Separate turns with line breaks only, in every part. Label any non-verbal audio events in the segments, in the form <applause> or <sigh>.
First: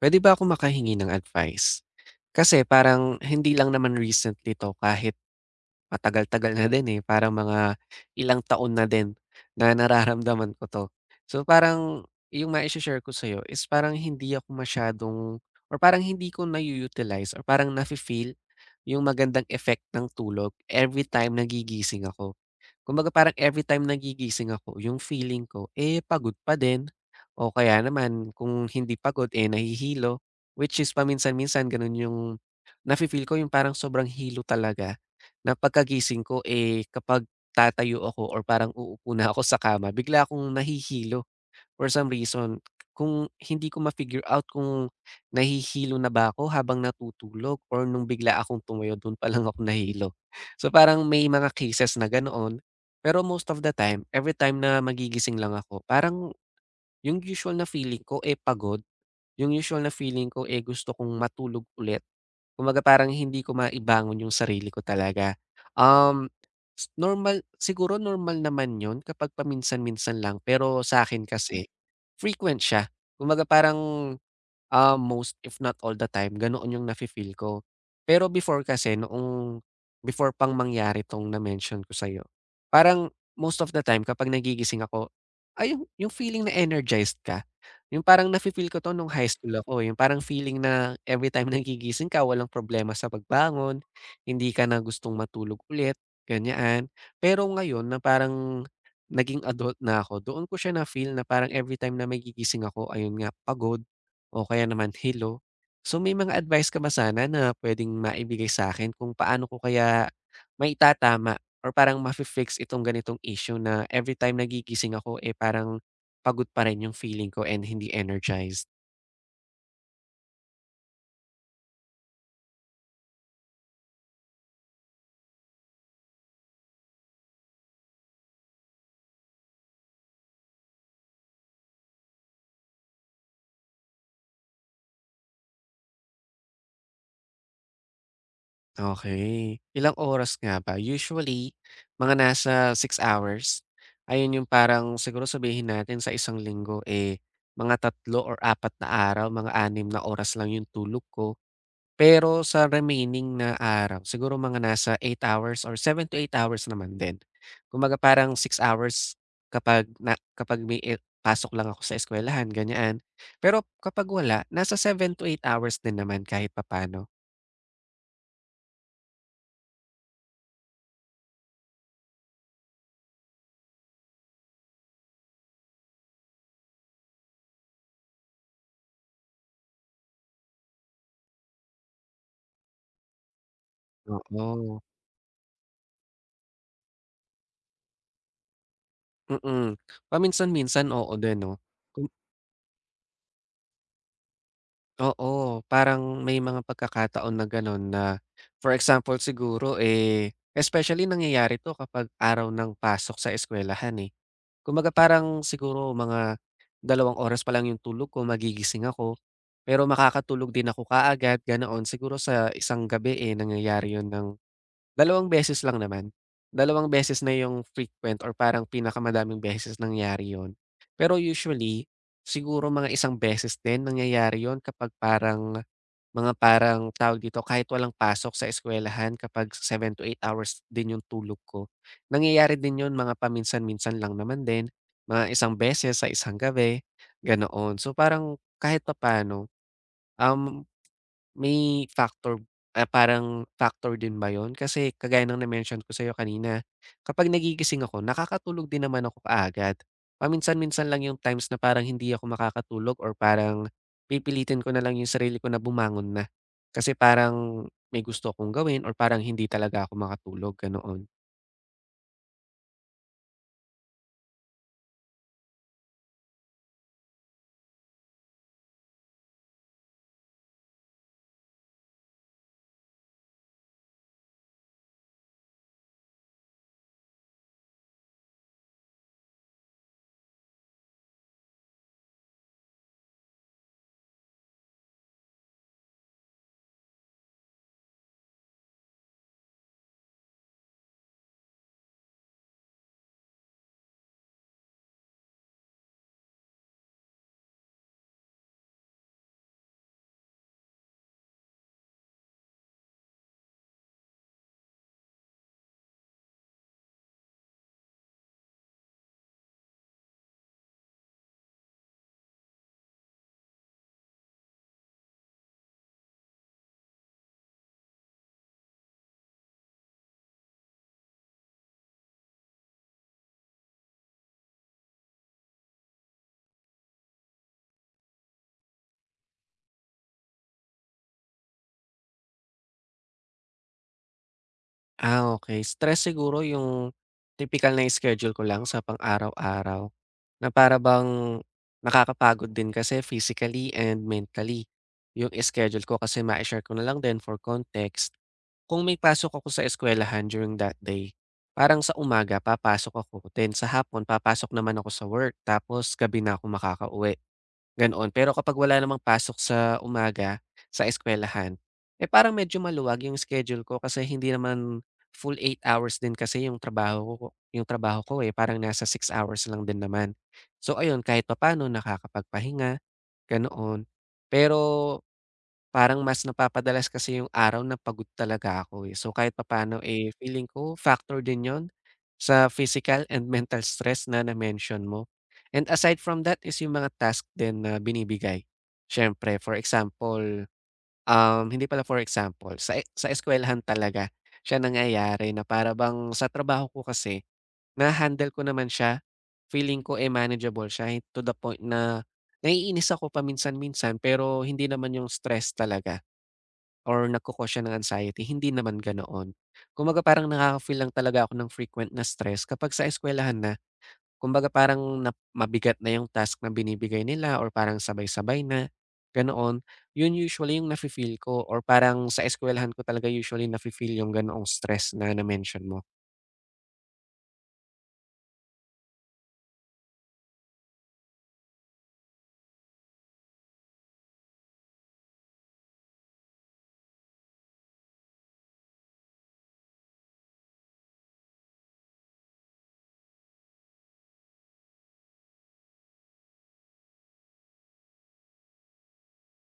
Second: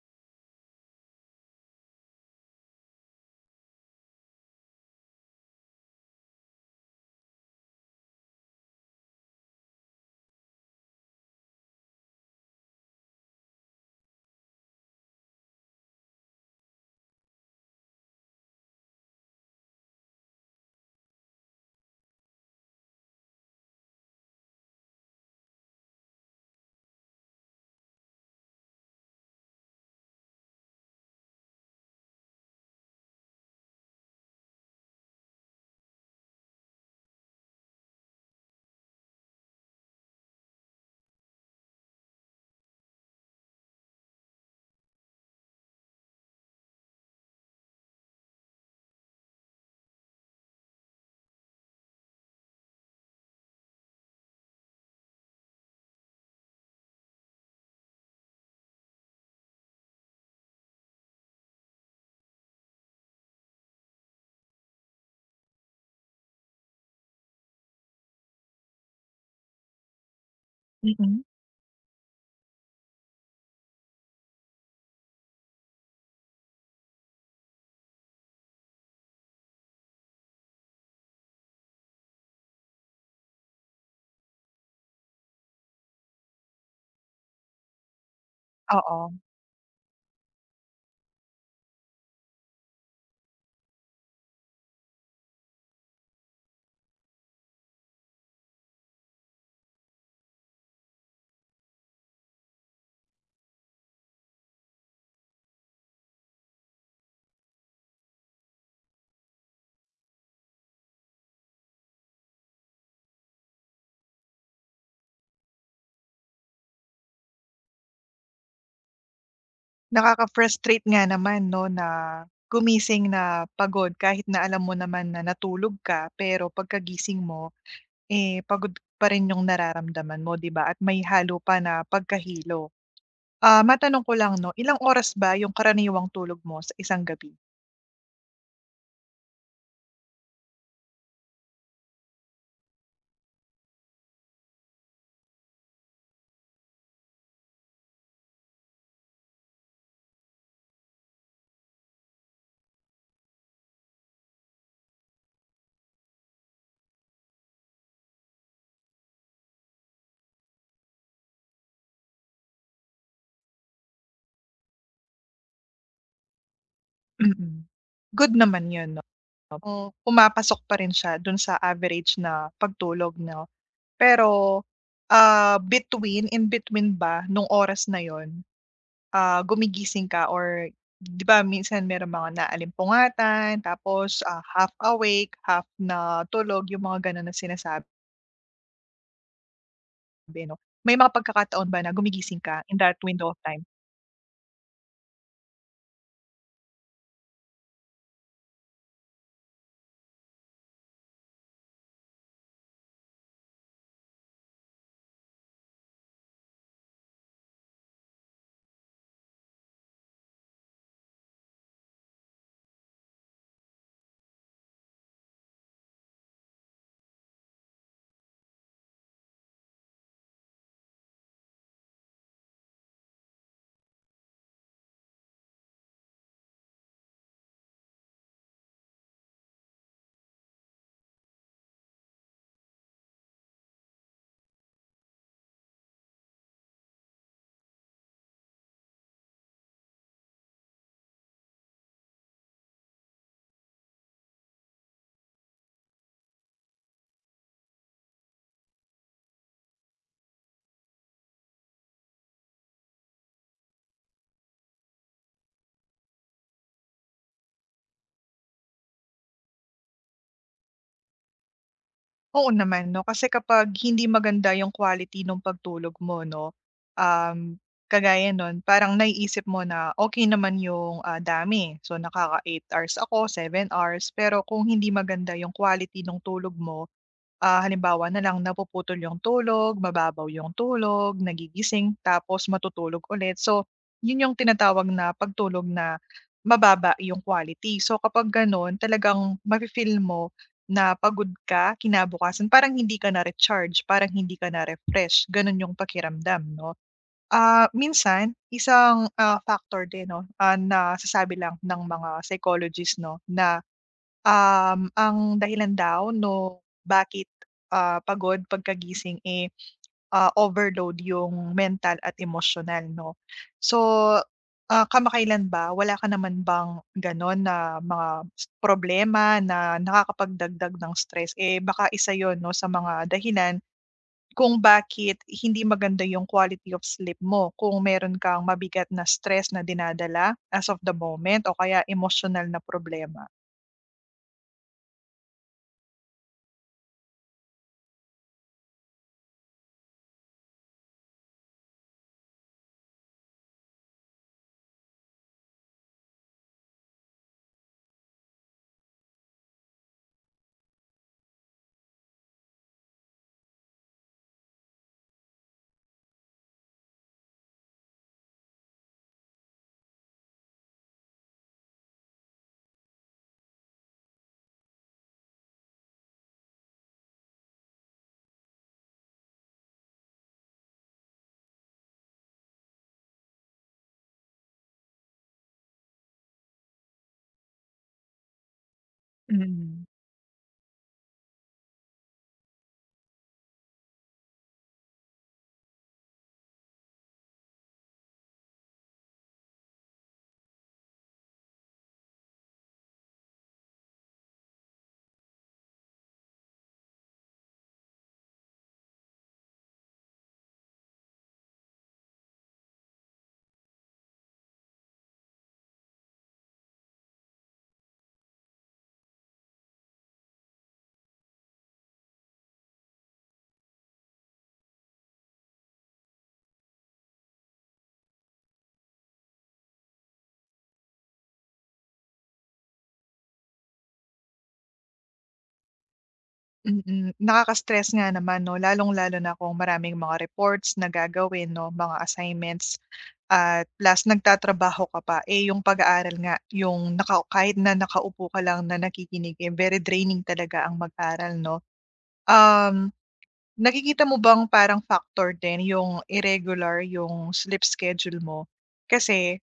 Puwede ba ako makahingi ng advice? Kasi parang hindi lang naman recently 'to, kahit matagal-tagal na din, eh, parang mga ilang taon na din na nararamdaman ko 'to. So, parang yung maishe-share ko sa'yo is parang hindi ako masyadong or parang hindi ko na utilize or parang nafe-feel yung magandang effect ng tulog every time nagigising ako. Kumbaga parang every time nagigising ako, yung feeling ko, eh, pagod pa din, o kaya naman kung hindi pagod, eh, nahihilo. Which is paminsan-minsan gano'n yung nafi-feel ko, yung parang sobrang hilo talaga na pagkagising ko, eh, kapag tatayo ako or parang uupo na ako sa kama, bigla akong nahihilo. For some reason, kung hindi ko ma-figure out kung nahihilo na ba ako habang natutulog or nung bigla akong tumayo dun pa lang ako nahilo. So, parang may mga cases na ganoon, pero most of the time, every time na magigising lang ako, parang yung usual na feeling ko, eh, pagod. Yung usual na feeling ko, eh, gusto kong matulog ulit. Kumbaga parang hindi ko maibangon yung sarili ko talaga. Um, s normal siguro normal naman yun kapag paminsan-minsan lang, pero sa
Mm,
akin kasi frequent siya. Kumbaga parang, most if not all the time, ganoon yung nafi-feel ko. Pero before kasi, noong before pang mangyari 'tong na-mention ko sa'yo, parang most of the time kapag nagigising ako, ay yung feeling na energized ka, yung parang nafi-feel ko 'to nung
oo.
high school ako, eh. Yung parang feeling na every time <laughs> nagigising ka, walang problema sa pagbangon, hindi ka na gustong matulog ulit, ganyan. Pero ngayon na parang naging adult na ako, doon ko siya na-feel na parang everytime na magigising ako, ayun nga, pagod. O kaya naman, hello. So may mga advice ka ba sana na puwedeng maibigay sa akin kung paano ko kaya maitatama or parang mafi-fix itong ganitong issue na everytime nagigising ako, eh, parang pagod pa rin yung feeling ko and hindi energized?
Nakaka-frustrate nga naman 'no, na gumising na pagod kahit na alam mo naman na natulog ka, pero pagkagising mo, eh, pagod pa rin yung nararamdaman mo, 'di ba, at may halo pa na pagkahilo. Ah, matanong ko lang 'no, ilang oras ba yung karaniwang tulog mo sa isang gabi?
Okay. Ilang oras nga ba? Usually, mga nasa 6 hours. Ayun yung parang siguro sabihin natin sa isang linggo, eh, mga tatlo or apat na araw, mga 6 na oras lang yung tulog ko. Pero sa remaining na araw, siguro mga nasa 8 hours or 7 to 8 hours naman din. Kumbaga parang 6 hours kapag may pasok lang ako sa eskuwelahan, ganyan. Pero kapag wala, nasa 7 to 8 hours din naman kahit papaano.
Mm. Good naman yun 'no. Kung pumapasok pa rin siya dun sa average na pagtulog 'no. Pero, in between ba nung oras na yun? Ah, gumigising ka or 'di ba minsan merong mga naalimpungatan tapos, half
Oo,
awake, half na natulog, yung mga gano'n na sinasabi
mm.
'no.
Paminsan-minsan,
May
oo
mga
din 'no.
pagkakataon ba na
Kung
gumigising ka in that window of time?
oo, parang may mga pagkakataon na gano'n na for example siguro, eh, especially nangyayari 'to kapag araw ng pasok sa eskuwelahan, eh. Kumbaga parang siguro mga 2 oras pa lang yung tulog ko, magigising ako, pero makakatulog din ako kaagad ganoon. Siguro sa isang gabi, eh, nangyayari yun ng 2 beses lang naman. 2 beses na yung frequent or parang pinakamadaming beses nangyari yun. Pero usually, siguro mga isang beses din nangyayari yun kapag parang mga parang, tawag dito, kahit walang pasok sa eskwelahan kapag 7 to 8 hours din yung tulog ko. Nangyayari din yun mga paminsan-minsan lang naman din, mga isang beses sa isang gabi, ganoon. So, parang kahit papaano, um may factor, ah, parang factor din ba yun? Kasi kagaya ng na-mention ko sa'yo kanina, kapag nagigising ako, nakakatulog din naman ako kaagad. Paminsan-minsan lang yung times na parang hindi ako makakatulog or parang pipilitin ko na lang yung sarili ko na bumangon na. Kasi parang may gusto akong gawin or parang hindi talaga ako makatulog, ganoon.
Oo naman 'no, kasi kapag hindi maganda yung quality ng pagtulog mo 'no, um, kagaya nun parang naiisip mo na okay naman yung, dami. So nakaka 8 hours ako, 7 hours, pero kung hindi maganda yung quality ng tulog mo. Ah, halimbawa na lang napuputol yung tulog, mababaw yung tulog, nagigising tapos matutulog ulit. So, yun yung tinatawag na pagtulog na mababa yung quality. So, kapag ganun talagang mafi-feel mo na pagod ka kinabukasan, parang hindi ka na-recharge, parang hindi ka na-refresh, ganun yung pakiramdam 'no. Ah, minsan isang, factor din 'no, nasasabi lang ng mga psychologists 'no na. Ang dahilan daw no bakit, pagod pagkagising, eh, overload yung mental at emosyonal 'no. So, kamakailan ba wala ka naman bang gano'n na mga problema na nakakapagdagdag ng stress? Eh, baka isa yon 'no sa mga dahilan kung bakit hindi maganda yung quality of sleep mo kung meron kang mabigat na stress na dinadala as of the moment o kaya emosyonal na problema.
Ah, okay. Stress siguro yung tipikal na schedule ko lang sa pang-araw-araw. Na para bang nakakapagod din kasi physically and mentally. Yung schedule ko kasi mai-share ko na lang din for context, kung may pasok ako sa eskuwelahan during that day, parang sa umaga papasok ako, then sa hapon papasok naman ako sa work, tapos gabi na ako makakauwi. Ganoon, pero kapag wala namang pasok sa umaga sa eskuwelahan, eh, parang medyo maluwag yung schedule ko kasi hindi naman full 8 hours din kasi yung trabaho ko, eh, parang nasa 6 hours lang din naman. So ayun, kahit papaano nakakapagpahinga, ganoon. Pero parang mas napapadalas kasi yung araw na pagod talaga ako, eh. So, kahit papaano,
Mm.
eh, feeling ko factor din 'yon sa physical and <laughs> mental stress na na-mention mo. And aside from that is yung mga task din na binibigay. Siyempre, for example, hindi pala for example, sa eskuwelahan talaga siya nangyayari na para bang sa trabaho ko kasi na-handle ko naman siya. Feeling ko, eh, manageable siya, eh, to the point na naiinis ako paminsan-minsan pero hindi naman yung stress talaga or nagko-cause siya ng anxiety, hindi naman ganoon. Kumbaga parang nakaka-feel lang talaga ako ng frequent na stress kapag sa eskuwelahan na. Kumbaga parang mabigat na yung task na binibigay nila or parang sabay-sabay na, ganoon. Yun usually yung nafe-feel ko or parang sa eskuwelahan ko talaga usually nafe-feel yung ganoong stress na na-mention mo.
Mm, nakaka-stress nga naman 'no, lalong-lalo na kung maraming mga reports na gagawin 'no, mga assignments at plus nagtatrabaho ka pa. Eh, yung pag-aaral nga yung naka kahit na nakaupo ka lang na nakikinig, eh, very draining talaga ang mag-aral 'no. Um, nakikita mo bang parang factor din yung irregular yung sleep schedule mo? Kasi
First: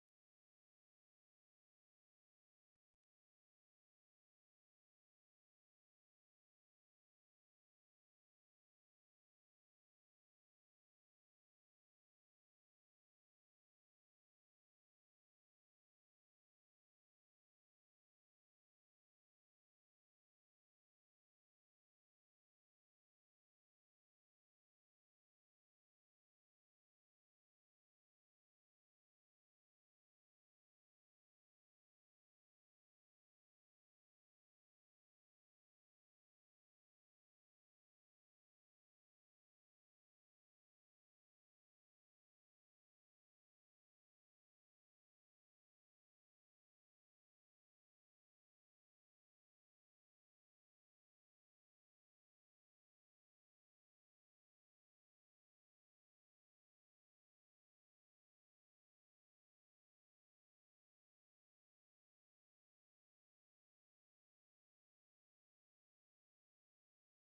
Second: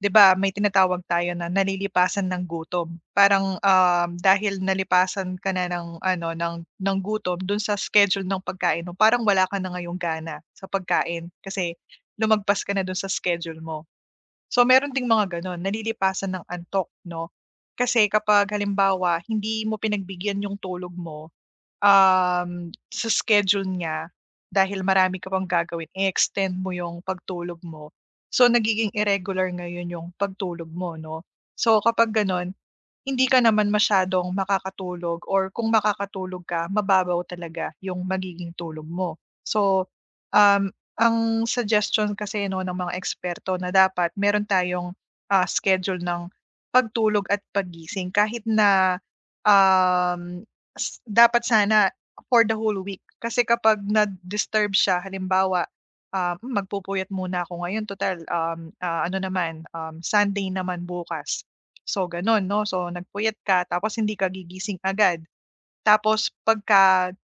'di ba may tinatawag tayo na nalilipasan ng gutom. Parang, dahil nalipasan ka na ng ano, ng gutom dun sa schedule ng pagkain mo, parang wala ka na ngayong gana sa pagkain kasi lumagpas ka na dun sa schedule mo. So meron ding mga gano'n, nalilipasan ng antok 'no. Kasi kapag halimbawa hindi mo pinagbigyan yung tulog mo sa schedule niya dahil marami ka pang gagawin, i-extend mo yung pagtulog mo. So, nagiging irregular ngayon yung pagtulog mo, 'no? So, kapag gano'n, hindi ka naman masyadong makakatulog or kung makakatulog ka, mababaw talaga yung magiging tulog mo. So, ang suggestion kasi 'no ng mga eksperto na dapat meron tayong, schedule ng pagtulog at pagising. Kahit na, um, dapat sana for the whole week. Kasi kapag na-disturb siya halimbawa, "Hmm, magpupuyat muna ako ngayon total, ano naman, Sunday naman bukas." So gano'n 'no, so nagpuyat ka tapos hindi ka gigising agad. Tapos pagka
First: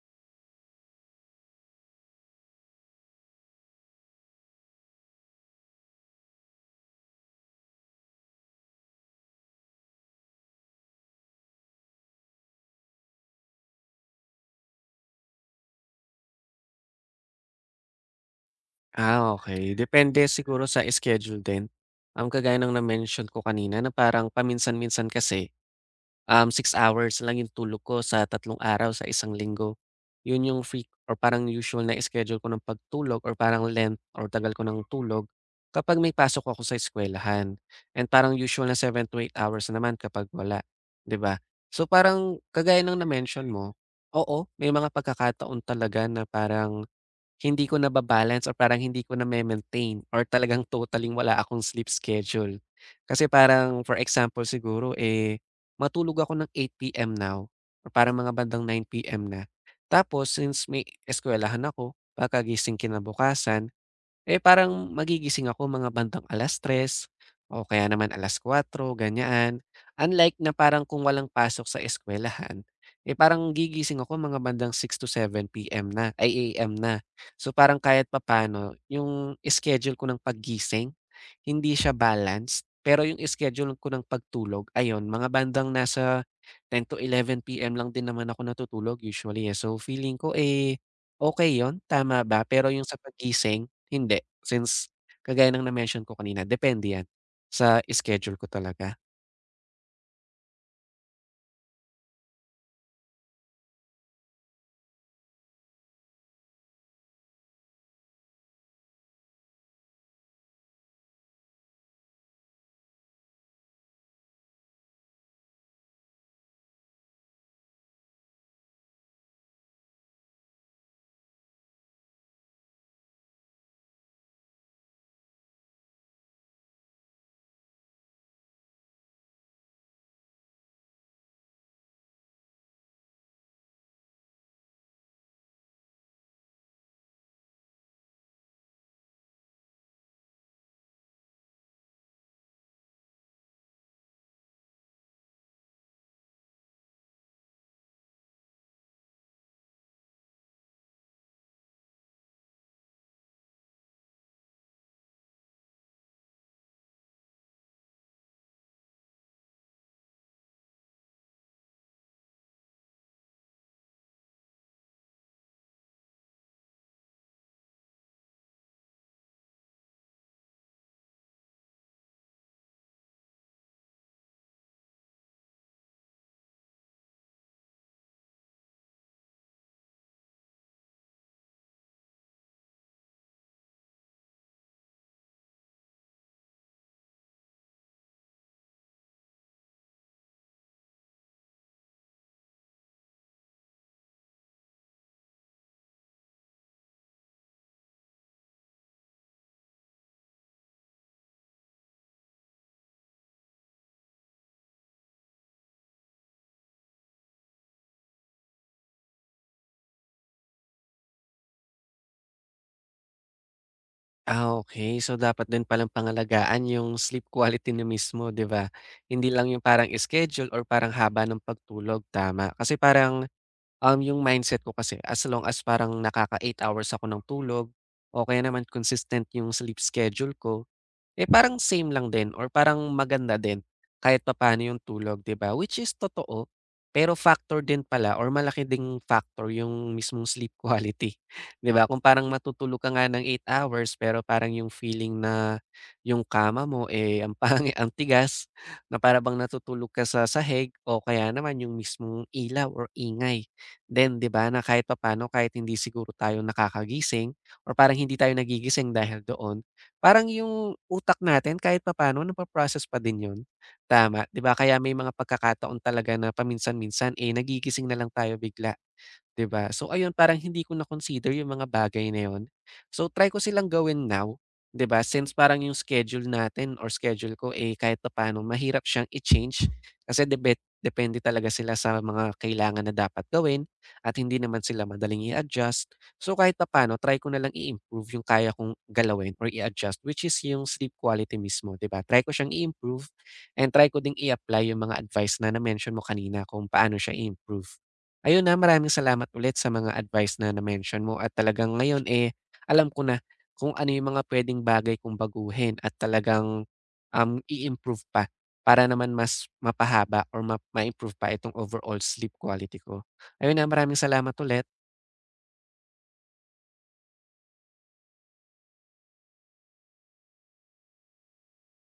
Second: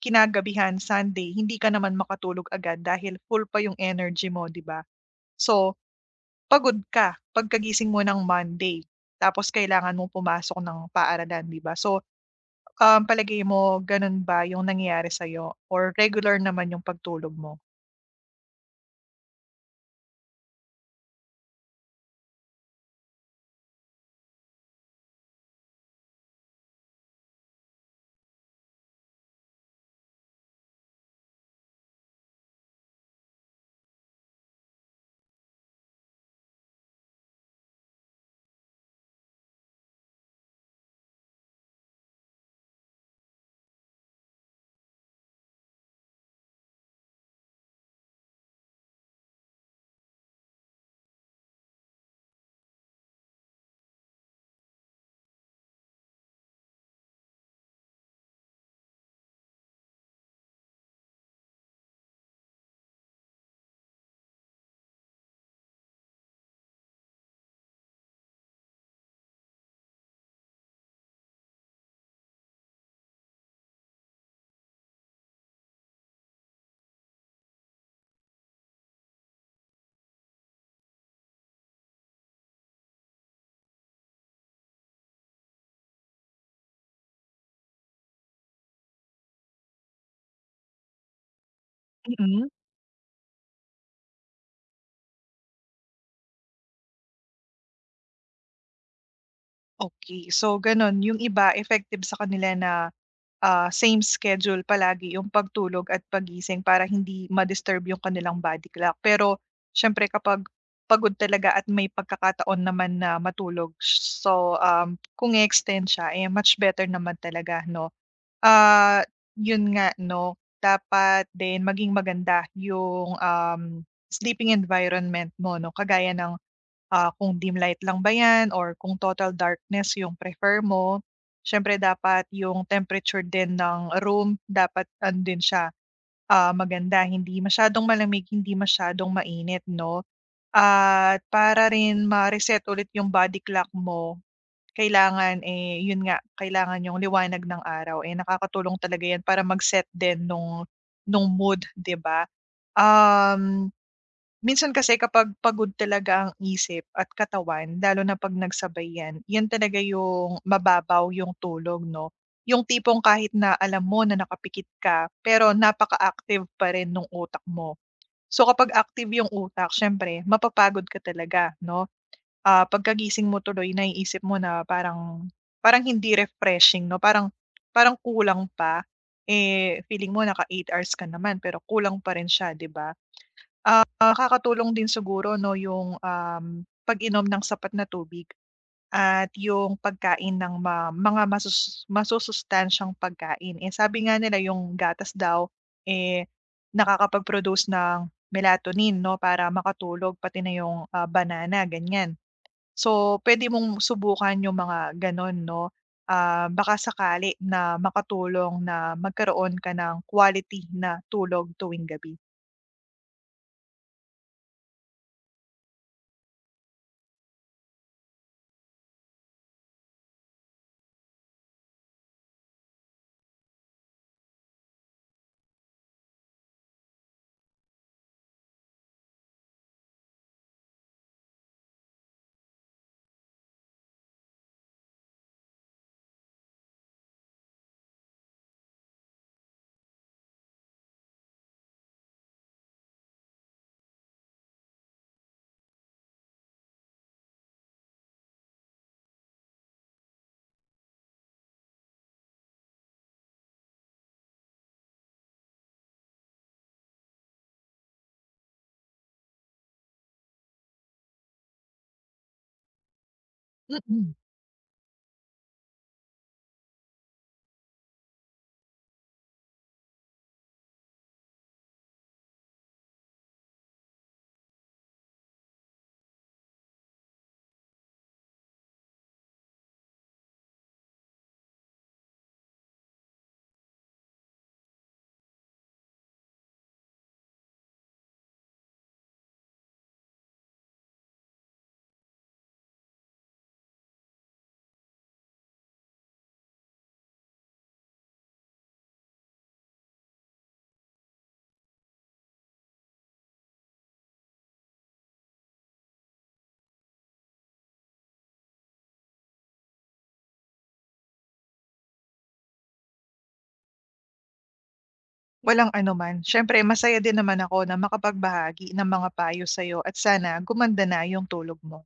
kinagabihan, Sunday, hindi ka naman makatulog agad dahil full pa yung energy mo, 'di ba? So, pagod ka pagkagising mo ng Monday, tapos kailangan mong pumasok ng paaralan, 'di ba? So, palagay mo gano'n ba yung nangyayari sa'yo or regular naman yung pagtulog mo?
Ah, okay. Depende siguro sa schedule din. Kagaya ng na-mention ko kanina na parang paminsan-minsan kasi, 6 hours lang yung tulog ko sa 3 araw sa isang linggo. Yun yung freq or parang usual na schedule ko ng pagtulog or parang length or tagal ko ng tulog kapag may pasok ako sa eskuwelahan, and parang usual na 7 to 8 hours naman kapag wala, 'di ba? So, parang kagaya ng na-mention mo, oo, may mga pagkakataon talaga na parang hindi ko naba-balance or parang hindi ko na maintain or talagang totaling wala akong sleep schedule. Kasi parang for example siguro, eh, matulog ako ng 8:00 PM now or parang mga bandang 9:00 PM na. Tapos since may eskuwelahan ako, pagkagising kinabukasan, eh, parang magigising ako mga bandang 3:00, o kaya naman 4:00, ganyan. Unlike na parang kung walang pasok sa eskuwelahan, eh, parang gigising ako mga bandang six to 7 PM na, ay a m na. So, parang kahit papaano yung schedule ko ng paggising hindi siya balanced, pero yung schedule ko ng pagtulog ayun mga bandang nasa 10 to 11 PM lang din naman ako natutulog usually, eh. So, feeling ko, eh, okay yon, tama ba?
Mm,
Pero yung sa pagising, hindi. Since kagaya ng na-mention ko kanina, depende yan sa schedule ko talaga.
okey. So gano'n, yung iba effective sa kanila na same schedule palagi yung pagtulog at pagising para hindi ma-disturb yung kanilang body clock. Pero siyempre kapag pagod talaga at may pagkakataon naman na matulog, so kung i-extend siya, eh, much better naman talaga, no? Ah, yun nga, no? Dapat din maging maganda yung sleeping environment mo, no? Kagaya ng kung dim light lang ba 'yan or kung total darkness yung prefer mo. Siyempre dapat yung temperature din ng room dapat andin din siya, maganda, hindi masyadong malamig, hindi masyadong mainit 'no. At para rin ma-reset ulit yung body clock mo, kailangan, eh, yun nga, kailangan yung liwanag ng araw, eh, nakakatulong talaga 'yan para mag-set din nung mood, 'di ba? Um Minsan kasi kapag pagod talaga ang isip at katawan lalo na 'pag nagsabay 'yan, 'yan talaga yung mababaw yung tulog 'no. Yung tipong kahit na alam mo na nakapikit ka, pero napaka-active pa rin nung utak mo. So kapag active yung utak siyempre mapapagod ka talaga 'no. Ah, pagkagising mo tuloy naiisip mo na parang parang hindi refreshing 'no, parang parang kulang pa. Eh, feeling mo naka 8 hours ka naman pero kulang pa rin siya 'di ba? Nakakatulong din siguro 'no yung, pag-inom ng sapat na tubig at yung pagkain ng mga masusustansyang pagkain. Eh, sabi nga nila yung gatas daw, eh, nakakapag-produce ng melatonin 'no para makatulog pati na yung, banana ganyan. So, pwede mong subukan yung mga gano'n 'no, baka sakali na makatulong na magkaroon ka ng quality na tulog tuwing gabi.
Ah, okay. So, dapat din palang pangalagaan yung sleep quality na mismo, 'di ba? Hindi lang yung parang schedule or parang haba ng pagtulog, tama. Kasi parang, yung mindset ko kasi as long as parang nakaka 8 hours ako ng tulog o kaya naman consistent yung sleep schedule ko, eh, parang same lang din or parang maganda din kahit papaano yung tulog, 'di ba? Which is totoo, pero factor din pala or malaki ding factor yung mismong sleep quality, <laughs> 'di ba? Kung parang matutulog ka nga ng 8 hours pero parang yung feeling na yung kama mo, eh, ang <laughs> pangit, ang tigas na para bang natutulog ka sa sahig o kaya naman yung mismong ilaw or ingay. Then, 'di ba, na kahit papaano, kahit hindi siguro tayo nakakagising or parang hindi tayo nagigising dahil doon, parang yung utak natin kahit papaano napo-process pa din yun,
Mm.
tama, 'di ba? Kaya may mga pagkakataon talaga na paminsan-minsan, eh, nagigising na lang tayo bigla. 'Di ba? So ayun, parang hindi ko na-consider yung mga bagay na yun. So try ko silang gawin now, 'di ba? Since parang yung schedule natin or schedule ko, eh, kahit papaano mahirap siyang i-change kasi depende talaga sila sa mga kailangan na dapat gawin at hindi naman sila madaling i-adjust. So kahit papaano try ko na lang i-improve yung kaya kong galawin or i-adjust, which is yung sleep quality mismo, 'di ba? Try ko siyang i-improve and try ko ding i-apply yung mga advice na na-mention mo kanina kung paano siya i-improve. Ayun, ah, maraming salamat ulit sa mga advice na na-mention mo at talagang ngayon, eh, alam ko na kung ano yung mga pwedeng bagay kong baguhin at talagang, i-improve pa para naman mas mapahaba or improve pa itong overall sleep quality ko. Ayun, ah, maraming salamat ulit.
Walang anuman. Siyempre masaya din naman ako na makapagbahagi ng mga payo sa'yo at sana gumanda na yung tulog mo.